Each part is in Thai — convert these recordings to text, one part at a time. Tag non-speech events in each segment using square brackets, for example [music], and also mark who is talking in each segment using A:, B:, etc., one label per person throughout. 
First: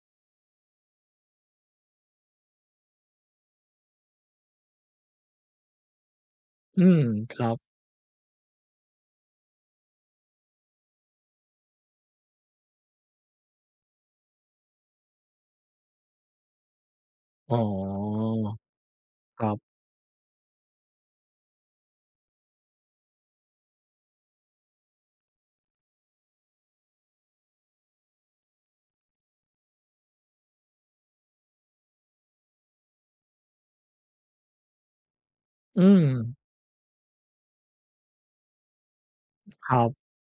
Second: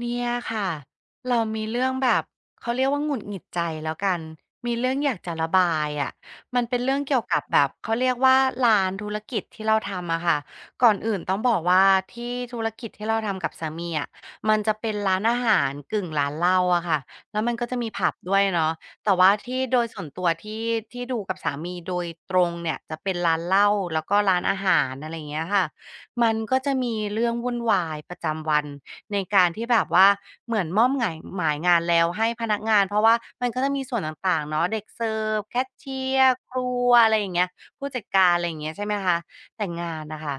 A: เนี่ยค่ะเรามีเรื่องแบบเขาเรียกว่าหงุดหงิดใจแล้วกันมีเรื่องอยากจะระบายอะมันเป็น
B: อื
A: เรื่อ
B: ม
A: งเกี่ยว
B: ค
A: กับ
B: รับ
A: แบบเขาเรียกว่าร้านธุรกิจที่เราทำอะค่ะก่อนอื่นต้องบอกว่าที่ธุรกิจที่เราทำกับสามีอะมันจะเป็นร้านอาหารกึ่งร้านเหล้าอะค่ะแล้วมั
B: อ๋
A: นก็จะมีผับ
B: อ
A: ด้วยเนาะแต่ว่า
B: ครั
A: ที่
B: บ
A: โดยส่วนตัวที่ดูกับสามีโดยตรงเนี่ยจะเป็นร้านเหล้าแล้วก็ร้านอาหารอะไรอย่างเงี้ยค่ะ มันก็จะมีเรื่องวุ่นวายประจำวันในการที่แบบว่าเหมือนมอบหงายหมายงานแล้วให้พนักงานเพราะว่ามันก็จะมีส่วนต่างๆเนาะเด็กเสิร์ฟแคช
B: อืม
A: เชียร์ครัวอะไรอย่างเงี้ยผู้จัดการอะไรอย่างเงี้ยใช่ไหมคะ
B: ค
A: แต่
B: รั
A: งา
B: บ
A: นน่ะค่ะ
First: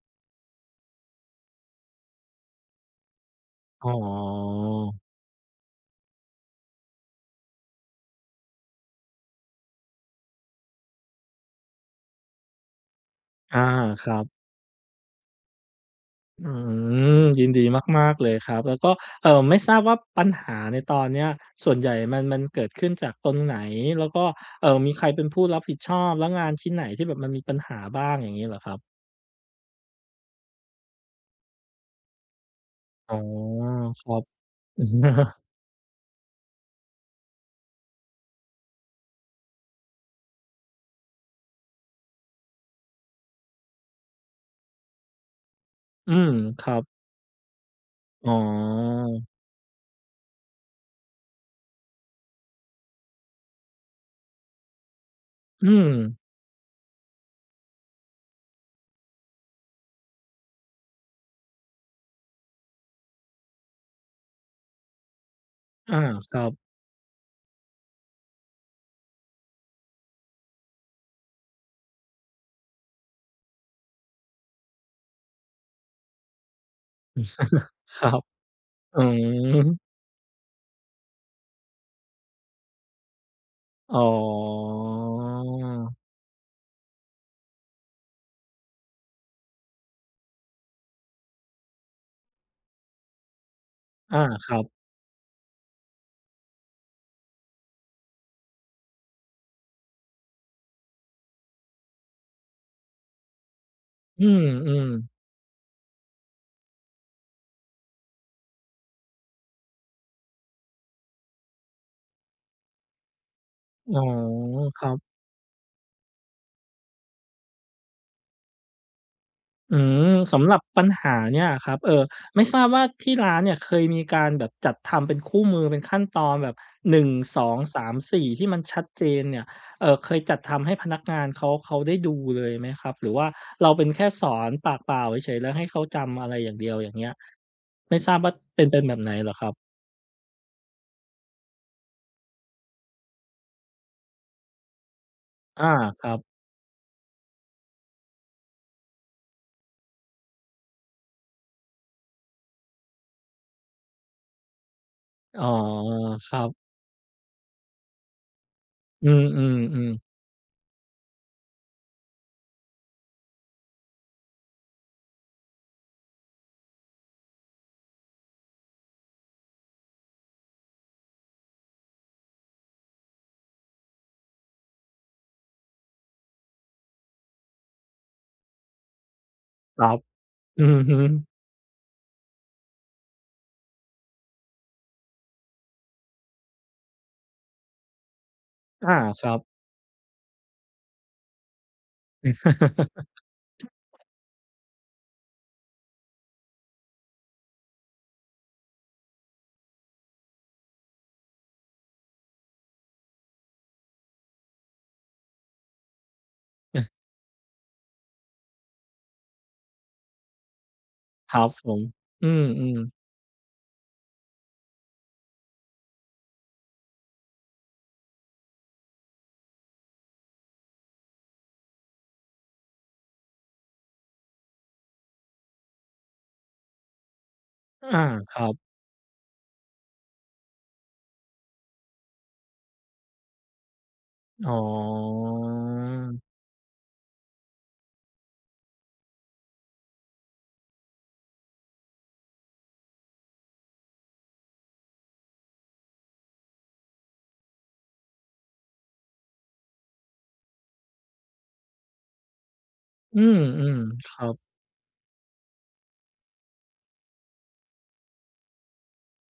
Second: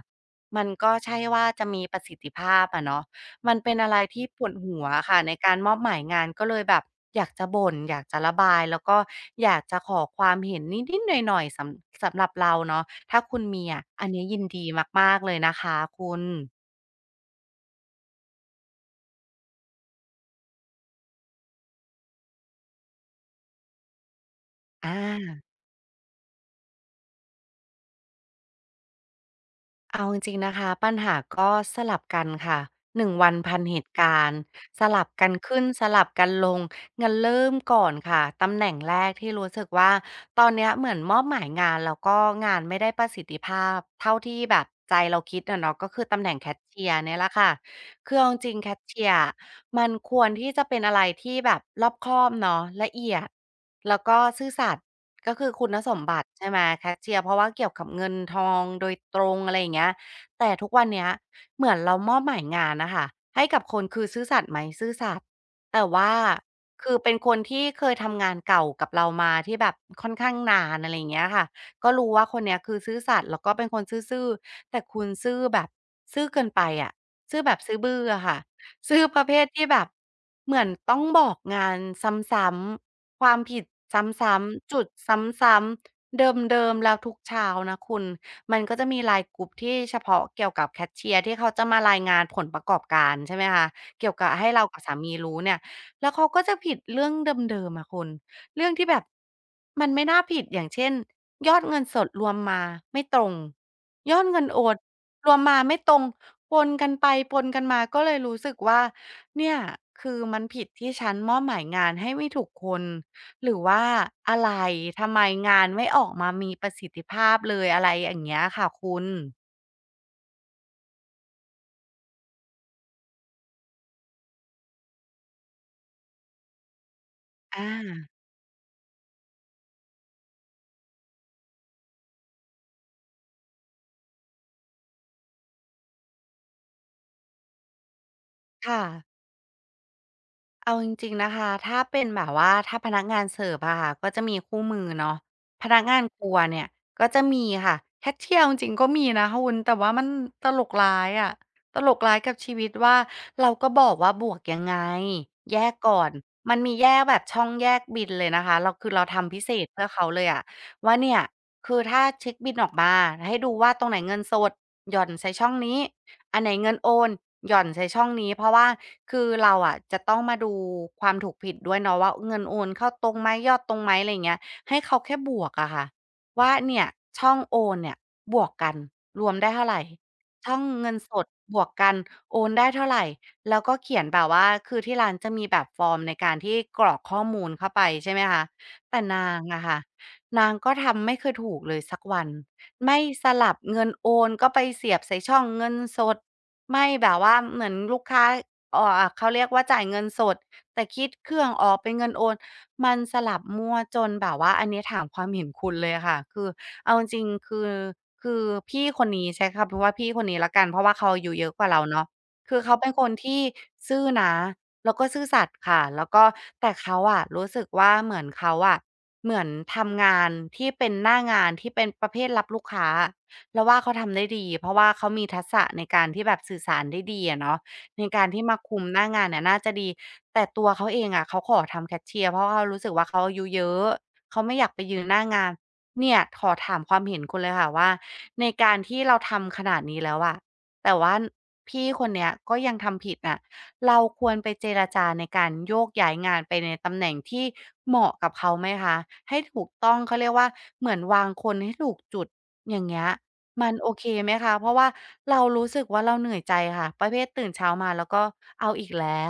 A: มันก็ใช่ว่าจะมีประสิทธิภาพอะเนาะ มันเป็น
B: อ๋
A: อะไรที่ปวด
B: อ
A: หัวอะค่ะในการมอบหมายงานก็เลยแบบอยากจะบ่นอยากจะระบายแล้วก็อยากจะขอความเห็นนิดๆหน่อยๆสำหรับเราเนาะถ้าคุณ
B: อา
A: มีอะ
B: ค
A: อัน
B: รั
A: นี้
B: บ
A: ยินดีมากๆเลยนะคะคุณ
B: อืยินดีมากๆเลยครับแล้วก็ไม่ทราบว่าปัญหาในตอนเนี้ยส่วนใหญ่มันเกิดขึ้นจากตรงไหนแล้วก็
A: อ
B: มีใครเป็นผู้
A: า
B: รับผิดชอบแล้วงานชิ้นไหนที่แบบมันมีปัญหาบ้างอย่างงี้เหรอครับ
A: เอาจริงๆนะคะปัญหาก็สลับกันค่ะ1
B: อ๋อ
A: วันพันเหตุ
B: ครั
A: กา
B: บ
A: รณ์สลับกั
B: [laughs]
A: นขึ้นสลับกันลงงั้นเริ่มก่อนค่ะตำแหน่งแรกที่รู้สึกว่าตอนเนี้ยเหมือนมอบหมายงานแล้วก็งานไม่ได้ประสิทธิภาพเท่าที่แบบใจเราคิดนะเนาะก็คือ
B: อื
A: ตำแห
B: ม
A: น่งแคช
B: ครับ
A: เชียร์เนี่ยแหละค่ะคือเอา
B: อ๋อ
A: จริงๆแคชเชียร์อะมันควรที่จะเป็นอะไรที่แบบรอบคอบเนาะละเอียดแล้วก็ซื่อสัตย์ ก็คือคุ
B: อื
A: ณ
B: ม
A: สมบัติใช่ไหมแคชเชียร์เพราะว่าเกี่ยวกับเงินทองโดยตรงอะไรอย่างเงี้ยแต่ทุกวันเนี้ยเหมือนเรามอบหมายงานนะคะให้กับคนคือซื่อสัตย์ไหมซื่อสัตย์แต่
B: อา
A: ว่า
B: ครับ
A: คือเป็นคนที่เคยทำงานเก่ากับเรามาที่แบบค่อนข้างนานอะไรอย่างเงี้ยค่ะก็รู้ว่าคนเนี้ยคือซื่อสัตย์แล้วก็เป็นคนซื่อๆแต่คุณซื่อแบบซื่อเกินไปอะซื่อแบบซื่อ
B: ค
A: บื้อ
B: รับ
A: อะค่ะ
B: อื
A: ซื่อประเภทที่
B: ม
A: แบบเหมือนต้องบอกงานซ้ำ ความผิดซ
B: อ๋อ
A: ้ำๆจุดซ้ำๆเดิมๆแล้วทุกเช้านะคุณมันก็จะมี LINE กรุ๊ปที่เฉพาะเกี่ยวกับแคชเชียร์ที่เขาจะมารายงานผลประกอบการใช่ไหมคะเกี่ยว
B: อา
A: กับ
B: ค
A: ให้
B: รั
A: เรา
B: บ
A: กับสามีรู้เนี่ยแล้วเขาก็จะผิดเรื่องเดิมๆอะคุณเรื่องที่แบบมันไม่น่าผิดอย่างเช่นยอดเงินสดรวมมาไม่ตรงยอ
B: อื
A: ดเงินโอน
B: มๆ
A: รวมมาไม่ตรงปนกันไปปนกันมาก็เลยรู้สึกว่าเนี่ยคือมันผิดที่ฉันมอบหมายงานให้ไม่ถูกคน หรือว่า
B: อ๋อ
A: อะไร
B: ครั
A: ทำ
B: บ
A: ไมงานไม่ออกมามีประสิทธิภาพเลยอะไรอย่างเงี้ยค่ะคุณ
B: อืมสำหรับปัญหาเนี่ยอะครับไม่ทราบว่าที่ร้านเนี่ยเคยมีการแบบจัดทำเป็นคู่มือเป็นขั้นตอนแบบ1ส3
A: อา
B: 4ที่มันชัดเจนเนี่ยเคยจัดทำให้พนักงานเขาได้ดูเลยไหมครับหรือว่าเราเป็นแค่สอนปากเปล่าเฉยๆแล้วให้เขาจำอะไรอย่างเดียวอย่างเงี้ยไม่ทราบว่าเป็นเป็
A: ค่ะ
B: นแบบไหนเหรอครับ
A: เอาจริงๆนะคะถ้าเป็นแบบว่าถ้าพนักงานเสิร์ฟอะค่ะก็จะมีคู่มือเนาะพ
B: อา
A: นักงา
B: ค
A: น
B: รั
A: ครัว
B: บ
A: เนี่ยก็จะมีค่ะแคชเชียร์าจริงๆก็มีนะคุณแต่ว่ามันตลกร้ายอะตลกร้ายกับชีวิตว่าเราก็บอกว่าบวกยังไง
B: อ๋อ
A: แยกก่อน
B: ครับ
A: มันมีแยกแบบช่องแยกบินเลยนะคะเราคือเรา
B: อืม
A: ทำพิเศษเพื่อ
B: ๆ
A: เขา
B: ๆ
A: เลยอะว่าเนี่ยคือถ้าเช็คบินออกมาให้ดูว่าตรงไหนเงินสดหย่อนใส่ช่องนี้ อันไหนเงินโอนหย่อนใส่ช่องนี้เพราะว่าคือเราอ่ะจะต้องมาดูความถูกผิดด้วยเนาะว่าเงินโอนเข้าตรงไหมยอดตรงไหมอะไรเงี้ยให้เขาแค่บวกอะค่ะว่าเนี่ยช่องโอนเนี่ยบวกกันรวมได้เท่าไหร
B: ครับ
A: ช่อง
B: อือ
A: เงิน
B: ฮึ
A: สดบวกกันโอนได้เท่าไหรแล้วก็เขียนแบบว่าคือที่ร้านจะมีแบบฟอร์มในการที่กรอกข้อมูลเข้าไปใช่ไหมคะแต่
B: อา
A: นา
B: ครับ
A: งอะค่ะนางก็ทำไม่เคยถูกเลยสักวัน ไม่สลับเงินโอนก็ไปเสียบใส่ช่องเงินสดไม่แบบว่าเหมือนลูกค้าเขาเรียกว่าจ่ายเงินสดแต่คิดเครื่องออกเป็นเงินโอนมันสลับมั่วจนแบบว่าอันนี้ถามความเห็นคุณเลยอะค่ะคือเอาจริงๆคือพี่คนนี้ใช้คำว่าพี่คนนี้แล้วกันเพราะว่าเขาอายุ
B: ครั
A: เย
B: บ
A: อะก
B: ผ
A: ว่า
B: ม
A: เราเนาะ
B: อื
A: คือเขา
B: ม
A: เป็
B: ๆ
A: นคนที่ซื่อนะแล้วก็ซื่อสัตย์ค่ะแล้วก็แต่เขาอะรู้สึกว่าเหมือนเขาอะ เหมือนทำงานที่เป็นหน้างานที่เป็นประเภทรับลูกค้าเราว่าเขาทำได้ดีเพราะว่าเขามีทักษะในการที่แบบสื่อสารได้ดีอะเนาะ
B: อา
A: ในการ
B: ค
A: ที่
B: รับ
A: มาคุมหน้างานเนี่ยน่าจะดีแต่ตัวเขาเองอะเขาขอทำแคชเชียร์เพราะเขารู้สึกว่าเขาอายุเยอะเขา
B: อ๋อ
A: ไม่อยากไปยืนหน้างานเนี่ยขอถามความเห็นคุณเลยค่ะว่าในการที่เราทำขนาดนี้แล้วอะแต่ว่าพี่คนเนี้ยก็ยังทำผิดน่ะ เราควรไปเจรจาในการโยกย้ายงานไปในตำแหน่งที่เหมาะกับเขาไหมคะให้ถูกต้องเขาเรียกว่าเหมือนวางคนให้ถูกจุดอย่างเงี้ย
B: อื
A: มัน
B: ม
A: โอเค
B: ๆครั
A: ไหม
B: บ
A: คะเพราะว่าเรารู้สึกว่าเราเหนื่อยใจค่ะประเภทตื่นเช้ามาแล้วก็เอาอีกแล้ว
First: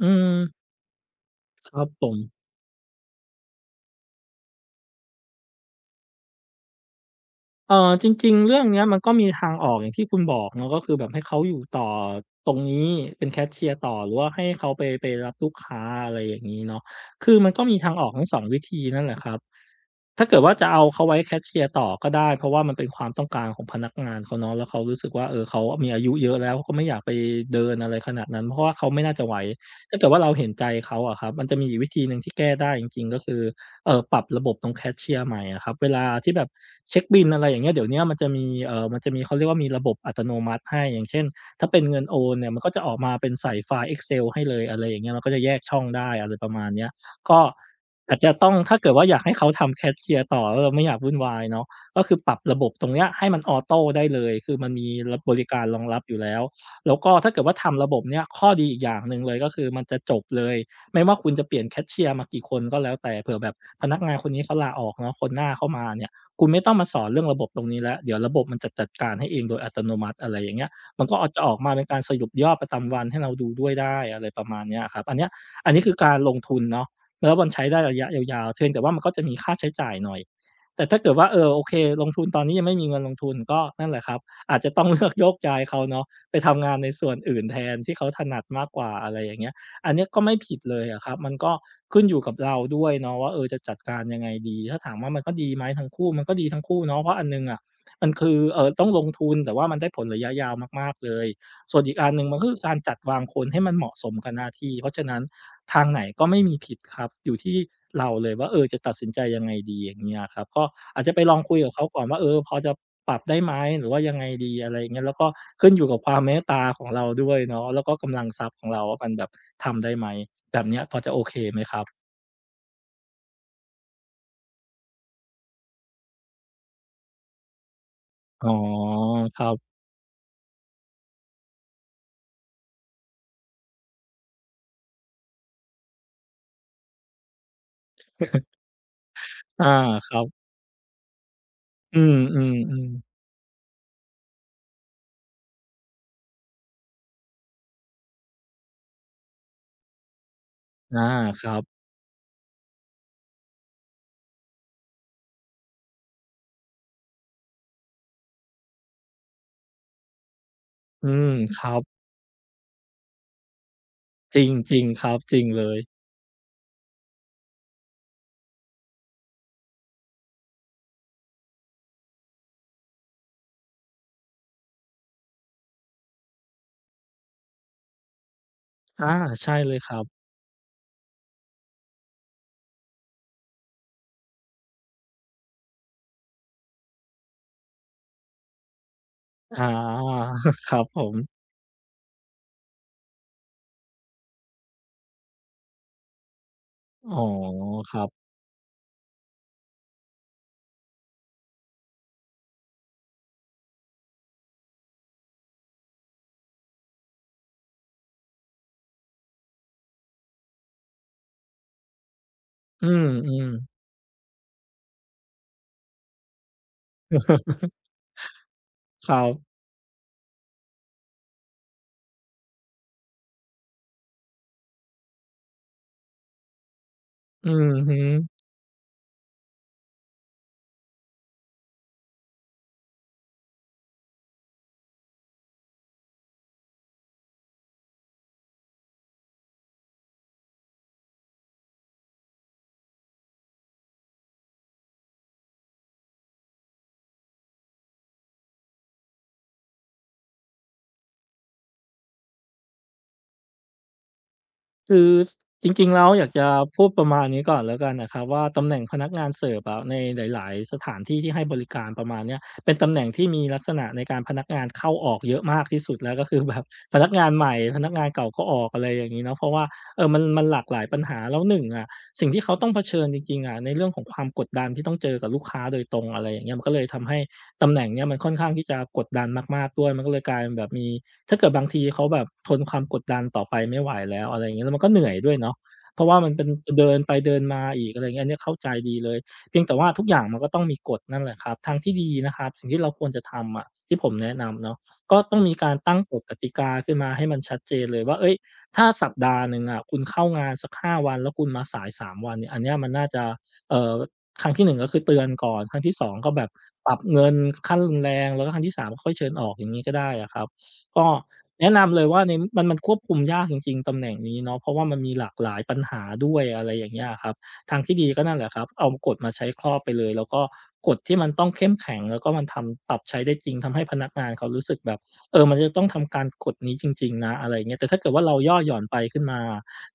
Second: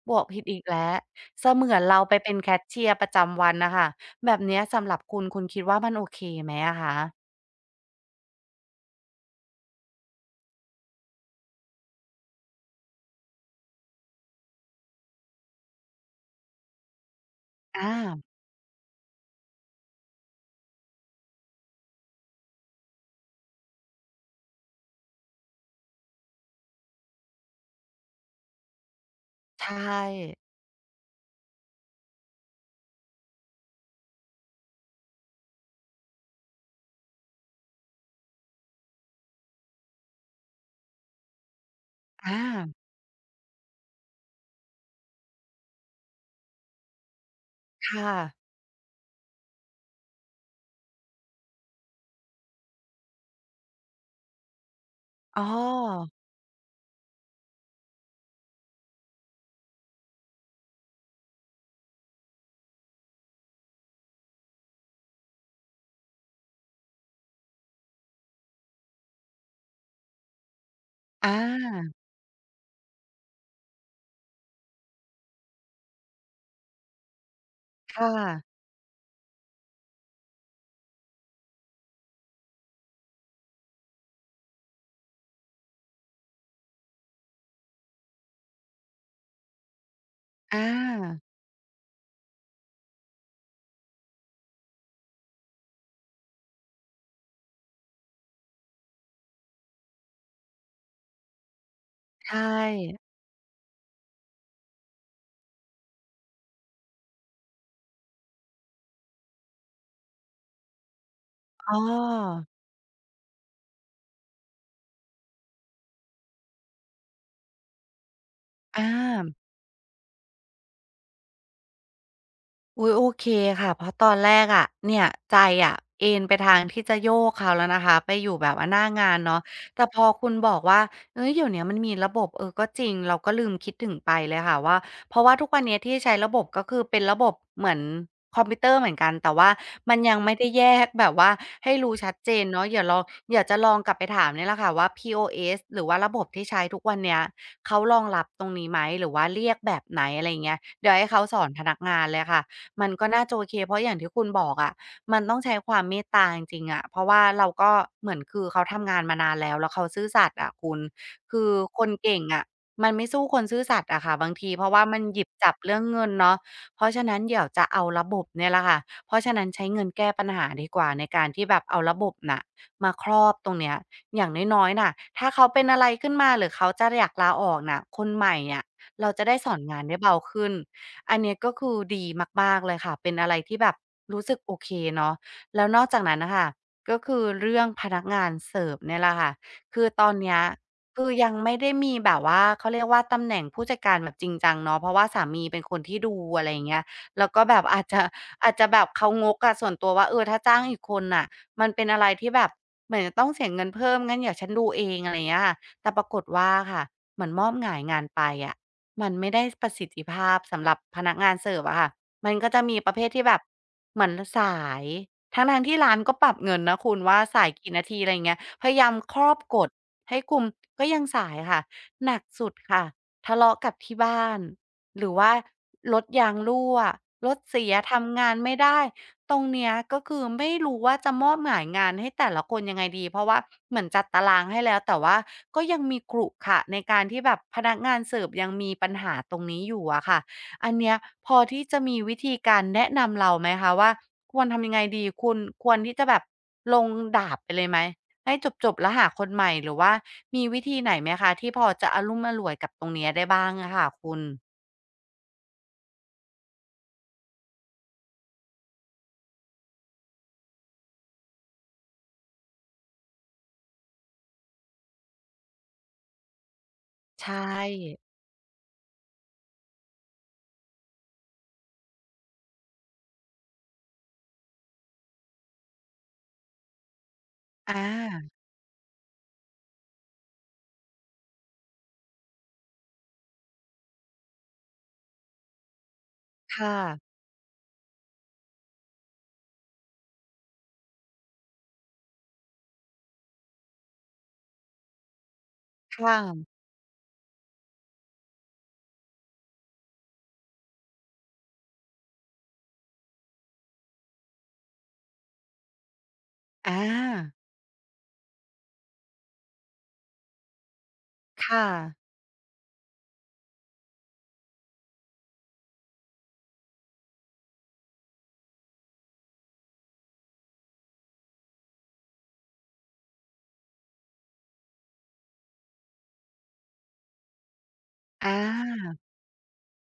B: อื
A: บวก
B: ม
A: ผิดอีกแล้วเส
B: ค
A: มือ
B: รั
A: น
B: บ
A: เรา
B: ผ
A: ไป
B: ม
A: เป็นแคชเชียร์ประจำวันน่ะค่ะแบบเนี้ยสำหรับคุณคิดว่ามันโอเคไหมอะคะ
B: เออจริงๆเรื่องเนี้ยมันก็มีทางออกอย่างที่คุณบอกเนาะก็คือแบบให้เขาอยู่ต่อตรงนี้เป็นแคชเชียร์ต่อหรือว่าให้เขาไปรับลูกค้าอะไรอย่างนี้เนาะคือมันก็มี
A: อ
B: ทางออกทั้ง
A: า
B: สองวิธีนั่นแหละครับถ้าเกิดว่าจะเอาเขาไว้แคชเชียร์ต่อก็ได้เพราะว่ามันเป็นความต้องการของพนักงานเขาเนาะแล้วเขารู้สึกว่าเออเขามีอายุเยอะแล้วเขาไม่อยากไปเดินอะไรขนาดนั้นเพราะว่าเขาไม่น่าจะไหวถ้า
A: ใช่
B: เกิดว่าเราเห็นใจเขาอะครับมันจะมีอีกวิธีหนึ่งที่แก้ได้จริงๆก็คือ ปรับระบบตรงแคชเชียร์ใหม่อะครับเวลาที่แบบเช็กบิลอะไรอย่างเงี้ยเดี๋ยวเนี้ยมันจะมีมันจะมีเขาเรียกว่ามีระบบอัตโนมัติให้อย่างเช่นถ้าเป็นเงินโอน
A: อา
B: เนี่ยมันก็จะออกมาเป็นใส่ไฟล์ Excel ให้เลยอะไรอย่างเงี้ยมันก็จะแยกช่องได้อะไรประมาณเนี้ยก็
A: ค่ะ
B: อาจจะต้องถ้าเกิดว่าอยากให้เขาทำแคชเชียร์ต่อแล้วเราไม่อยากวุ่นวายเนาะก็คือปรับระบบตรงเนี้ยให้มันออโตได้เลยคือมันมีระบ
A: อ๋อ
B: ริการรองรับอยู่แล้วแล้วก็ถ้าเกิดว่าทำระบบเนี้ยข้อดีอีกอย่างหนึ่งเลยก็คือมันจะจบเลย ไม่ว่าคุณจะเปลี่ยนแคชเชียร์มากี่คนก็แล้วแต่เผื่อแบบพนักงานคนนี้เขาลาออกเนาะคนหน้าเข้ามาเนี่ยคุณไม่ต้องมาสอนเรื่องระบบตรงนี้แล้วเดี๋ยวระบบมันจะจัดการให้เองโดยอัตโนมัติอะไรอย่างเงี้ยมันก็อ
A: อ
B: อกจะออกมาเป็
A: า
B: นการสรุปยอดประจำวันให้เราดูด้วยได้อะไรประมาณเนี้ยครับอันเนี้ยอันนี้คือการลงทุนเนาะแล้วมันใช้ได้ระยะ
A: ค่ะ
B: ยาวๆเพียงแต่ว่ามันก็จะมีค่าใช้จ่ายหน่อยแต่ถ้าเกิดว่าเออโอเคลงทุนตอนนี้ยังไม่มีเงินลงทุนก็นั่นแหละครับอาจจะต้องเลือกโยกย้ายเขาเนาะไปทำงานในส่วนอื่นแทนที่เขาถนัดมากกว่าอะไรอย่างเงี้ย อันเนี้ยก็ไม่ผิ
A: อ
B: ดเลยอะครับ มั
A: า
B: นก็ขึ้นอยู่กับเราด้วยเนาะว่าเออจะจัดการยังไงดีถ้าถามว่ามันก็ดีไหมทั้งคู่ มันก็ดีทั้งคู่เนาะ เพราะอันหนึ่งอะมันคือต้องลงทุนแต่ว่ามันได้ผลระยะยาวมากๆเลยส่วนอีกอันหนึ่งมัน
A: ใช่
B: ก็คือการจัดวางคนให้มันเหมาะสมกับหน้าที่เพราะฉะนั้น ทางไหนก็ไม่มีผิดครับอยู่ที่เราเลยว่าเออจะตัดสินใจยังไงดีอย่างเงี้ยครับก็อาจจะไปลองคุยกับ
A: อ๋
B: เขาก่อนว่าเออ
A: อ
B: พอจะปรับได้ไหมหรือว่ายังไงดีอะไรอย่างเงี้ยแล้วก็ขึ้นอยู่กับความเมตตาของเราด้วยเนาะแล้วก็กำลังทรัพย์ของ
A: อ
B: เราว่ามันแบบ
A: า
B: ทำได้ไหมแบบเนี้ยพอจะโอเคไหมครับ
A: อุ๊ยโอเคค่ะเพราะตอนแรกอะเนี่ยใจอะเอนไปทางที่จะโยกเขาแล้วนะคะไปอยู่
B: อ๋
A: แบ
B: อ
A: บว่าหน้างาน
B: ค
A: เนาะ
B: รับ
A: แต่พอคุณบอกว่าเฮ้ยเดี๋ยวเนี้ยมันมีระบบเออก็จริงเราก็ลืมคิดถึงไปเลยค่ะว่าเพราะว่าทุกวันเนี้ยที่ใช้ระบบก็คือเป็นระบบเหมือนคอมพิวเตอร์เหมือนกันแต่ว่า
B: อา
A: มัน
B: ค
A: ยั
B: รั
A: งไม่ได้
B: บ
A: แยกแบบว่าให้รู้
B: อื
A: ชัดเจนเนาะ
B: ม
A: เดี๋ยวล
B: ๆ
A: อง
B: ๆ
A: อยากจะลองกลับไปถามเนี่ยแหละค่ะว่า POS หรือว่าระบบที่ใช้ทุกวันเนี้ยเขารองรับตรงนี้ไหมหรือว่าเรียกแบบไหนอะไรอย่างเงี้ยเดี๋ยว
B: อา
A: ให้เขาส
B: ค
A: อน
B: รั
A: พ
B: บ
A: นักงานเลยค่ะ มันก็น่าจะโอเคเพราะอย่างที่คุณบอกอะมันต้องใช้ความเมตตาจริงๆอะเพราะว่าเราก็เหมือนคือเขาทำงานมานานแล้วแล้วเขาซื่อสัตย์อะคุณ
B: อืม
A: คือ
B: ครั
A: คน
B: บ
A: เก่งอะมันไม่สู้คนซื่อสัตย์อะค่ะบาง
B: จร
A: ทีเพราะ
B: ิ
A: ว่า
B: ง
A: มั
B: ๆค
A: น
B: รั
A: ห
B: บ
A: ยิบ
B: จริง
A: จับ
B: เล
A: เรื่
B: ย
A: องเงินเนาะเพราะฉะนั้นเดี๋ยวจะเอาระบบเนี่ยแหละค่ะเพราะฉะนั้นใช้เงินแก้ปัญหาดีกว่าในการที่แบบเอาระบบน่ะมาครอบตรงเนี้ยอย่างน้อยๆน่ะถ้าเขาเป็นอะไรขึ้นมาหรือเขาจะอยากลาออกน่ะคนใหม่อะเรา
B: อา
A: จะได้ส
B: ใช่
A: อน
B: เลย
A: งาน
B: ค
A: ได้
B: รับ
A: เบาขึ้น อันเนี้ยก็คือดีมากๆเลยค่ะเป็นอะไรที่แบบรู้สึกโอเคเนาะแล้วนอกจากนั้นน่ะค่ะก็คือเรื่องพนักงานเสิร์ฟเนี่ยแหละค่ะ
B: อา
A: คือตอนเนี้ย
B: [laughs] ครับผ
A: คือยัง
B: ม
A: ไม่ได้มีแบบว่าเขาเรียกว่าตำแหน่งผู้จัดการแบบจริงจังเนาะเพราะว่าสามีเป็นคนที่ดูอะไรอย่างเงี้ย
B: อ๋อ
A: แล้วก็แบบอาจ
B: ครั
A: จะ
B: บ
A: [laughs] อาจจะแบบเขางกอะส่วนตัวว่าเออถ้าจ้างอีกคนน่ะมันเป็นอะไรที่แบบเหมือนจะต้องเสียเงินเพิ่มงั้นเดี๋ยวฉันดูเองอะไรอย่างเงี้ยค่ะแต่ปรากฏว่าค่ะเหมือนมอบหงายงานไปอะ มันไม่ได้ประสิทธิภาพสำหรับพนักงานเสิร์ฟอะค่ะมันก็จะมี
B: อื
A: ประเภทที่แบบ
B: มๆ
A: เหมือนสายทั้งๆที่ร้านก็ปรับเงินนะคุณว่าสายกี่นา
B: [laughs]
A: ทีอะไรอย่างเงี้ยพยายาม
B: ค
A: ค
B: รั
A: รอบก
B: บ
A: ฎให้คุมก็ยังสายค่ะหนักสุดค่ะทะเลาะกับที่บ้านหรือว่ารถยางรั่วรถ
B: อื
A: เสี
B: อ
A: ย
B: ฮึ
A: ทำงานไม่ได้ ตรงเนี้ยก็คือไม่รู้ว่าจะมอบหมายงานให้แต่ละคนยังไงดีเพราะว่าเหมือนจัดตารางให้แล้วแต่ว่าก็ยังมีขรุขระในการที่แบบพนักงานเสิร์ฟยังมีปัญหาตรงนี้อยู่อะค่ะอันเนี้ยพอที่จะมีวิธีการแนะนำเราไหมคะว่าควรทำยังไงดีคุณควรที่จะแบบลงดาบไปเลยไหมให้จบๆแล้วหาคนใหม่หรือว่ามีวิธีไหนไหมคะที่พอจะอารุ่มอร่วยกับตรงเนี้ยได้บ้างอะค่ะคุณ
B: คือจริงๆแล้วอยากจะพูดประมาณนี้ก่อนแล้วกันนะครับว่าตำแหน่งพนักงานเสิร์ฟอะในหลายๆสถานที่ที่ให้บริการประมาณเนี้ยเป็นตำแหน่งที่มีลักษณะในการพนักงานเข้าออกเยอะมากที่สุดแล้วก็คือแบบพนักงานใหม่
A: ใช่
B: พนักงานเก่าก็ออกอะไรอย่างงี้เนาะเพราะว่ามันหลากหลายปัญหาแล้วหนึ่งอะสิ่งที่เขาต้องเผชิญจริงๆอะในเรื่องของความกดดันที่ต้องเจอกับลูกค้าโดยตรงอะไรอย่างเงี้ยมันก็เลยทำให้ตำ
A: อ
B: แหน่งเนี้ยมันค่อน
A: า
B: ข้างที่จะกดดันมากๆด้วยมันก็เลยกลายเป็นแบบมี ถ้าเกิดบางทีเขาแบบทนความกดดันต่อไปไม่ไหวแล้วอะไรอย่างเงี้ยแล้วมันก็เหนื่อยด้วยเนาะเพราะว่ามันเป็น
A: ค่ะ
B: เดินไปเดินมาอีกอะไรอย่างเงี้ยอันนี้เข้าใจดีเลยเพียงแต่ว่าทุกอย่างมันก็ต้องมีกฎนั่นแหละครับทางที่ดีนะครับสิ่งที่เราควรจะทำอะที่ผมแนะนำเนาะก็ต้องมีการตั้งก
A: ค่ะ
B: ฎกติกาขึ้นมาให้มันชัดเจนเลยว่าเฮ้ยถ้าสัปดาห์หนึ่งอะคุณเข้างานสักห้าวันแล้วคุณมาสายสามวันเนี่ยอันเนี้ยมันน่าจะเอ่อครั้งที่หนึ่งก็คือเตือนก่อนครั้งที่สองก็แบบ
A: อา
B: ปรับเงินขั้นรุนแรงแล้วก็ครั้งที่สามค่อยเชิญออกอย่างงี้ก็ได้อะครับ ก็
A: ค่ะ
B: แนะนำเลยว่าในมันควบคุมยากจริงๆตำแหน่งนี้เนาะเพราะว่ามันมีหลากหลายปัญหาด้วยอะไรอย่างเงี้ยอะครับทางที่ดีก็นั่นแหละครับเอากฎมาใช้ครอบไปเลยแล้วก็กฎที่มันต้องเข้มแข็งแล้วก็มันทำปรับใช้ได้จริงทำให้พนักงานเขารู้สึกแบบเออมันจะต้องทำการกฎนี้จริงๆนะอะไรอย่างเงี้ยแต่ถ้าเกิดว่า
A: อ
B: เราย่อหย่อน
A: า
B: ไปขึ้นมา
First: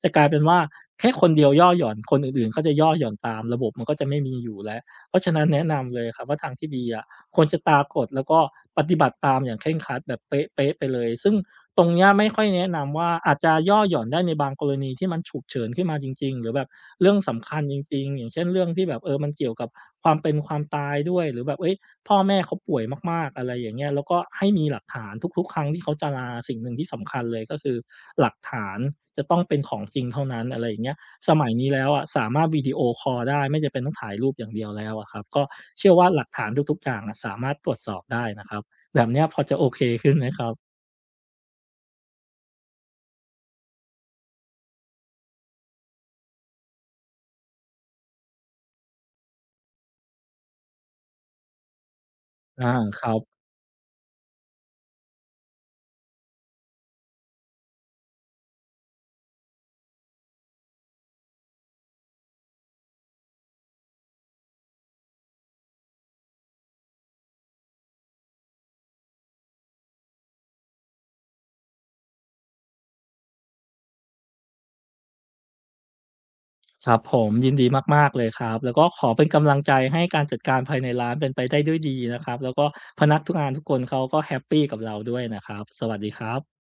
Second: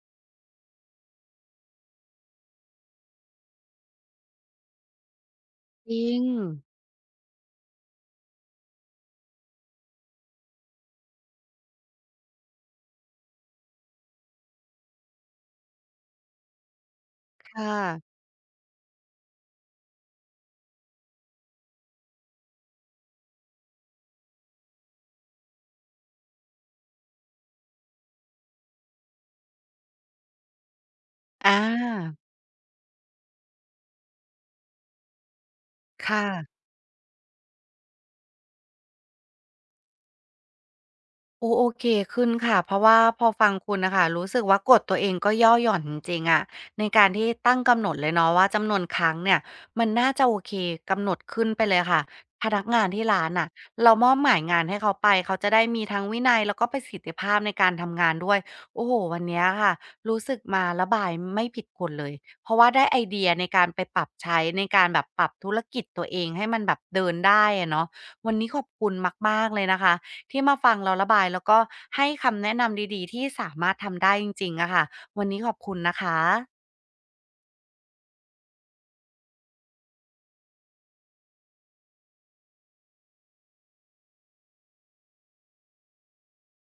B: จะกลายเป็นว่าแค่คนเดียวย่อหย่อนคนอื่นๆก็จะย่อหย่อนตามระบบมันก็จะไม่มีอยู่แล้วเพราะฉะนั้นแนะ
A: จ
B: นำเลย
A: ริ
B: ค
A: ง
B: รับว่าทางที่ดีอะ ควรจะตากฎแล้วก็ปฏิบัติตามอย่างเคร่งครัดแบบเป๊ะๆไปเลยซึ่งตรงเนี้ยไม่ค่อยแนะนำว่าอาจจะย่อหย่อนได้ในบางกรณีที่มันฉุกเฉินขึ้นมาจริงๆหรือแบบเรื่องสำคัญ
A: ค่
B: จริง
A: ะ
B: ๆอย่างเช่นเรื่องที่แบบมันเกี่ยวกับความเป็นความตายด้วยหรือแบบเฮ้ยพ่อแม่เขาป่วยมากๆอะไรอย่างเงี้ยแล้วก็ให้มีหลักฐานทุกๆครั้งที่เขาจะลาสิ่งหนึ่งที่สำคัญเลยก็คือหลักฐานจะต้องเป็นของจริงเท่านั้นอะไรอย่างเงี้ย สมั
A: อ
B: ยนี้แล้วอะ
A: า
B: สามารถวิดีโอคอลได้ไม่จำเป็นต้องถ่ายรูปอย่างเดียวแล้วอะครับก็เชื่อ
A: ค
B: ว่าหลักฐาน
A: ่ะ
B: ทุกๆอย่างอะสามารถตรวจสอบได้นะครับแบบเนี้ยพอจะโอเคขึ้นไหมครับ
A: โอ้โอเคขึ้นค่ะเพราะว่าพอฟังคุณนะคะรู้สึกว่ากฎตัวเองก็ย่อหย่อนจริงๆอะในการที่ตั้งกำหนดเลยเนาะว่าจำนวนครั้งเนี่ยมันน่าจะโอเคกำหนดขึ้นไปเลยค่ะพนัก
B: อา
A: งาน
B: ค
A: ที่
B: รับ
A: ร้านน่ะเรามอบหมายงานให้เขาไปเขาจะได้มีทั้งวินัยแล้วก็ประสิทธิภาพในการทำงานด้วยโอ้โหวันเนี้ยค่ะรู้สึกมาระบายไม่ผิดคนเลยเพราะว่าได้ไอเดียในการไปปรับใช้ในการแบบปรับธุรกิจตัวเองให้มันแบบเดินได้อะเนาะวันนี้ขอบคุณมากๆเลยนะคะ ที่มาฟังเราระบายแล้วก็ให้คำแนะนำดีๆที่สามารถทำได้จริงๆอะค่ะวันนี้ขอบคุณนะคะ
B: ครับผมยินดีมากๆเลยครับแล้วก็ขอเป็นกำลังใจให้การจัดการภายในร้านเป็นไปได้ด้วยดีนะครับแล้วก็พนักทุกงานทุกคนเขาก็แฮปปีกับเราด้วยนะครับสวัสดีครับ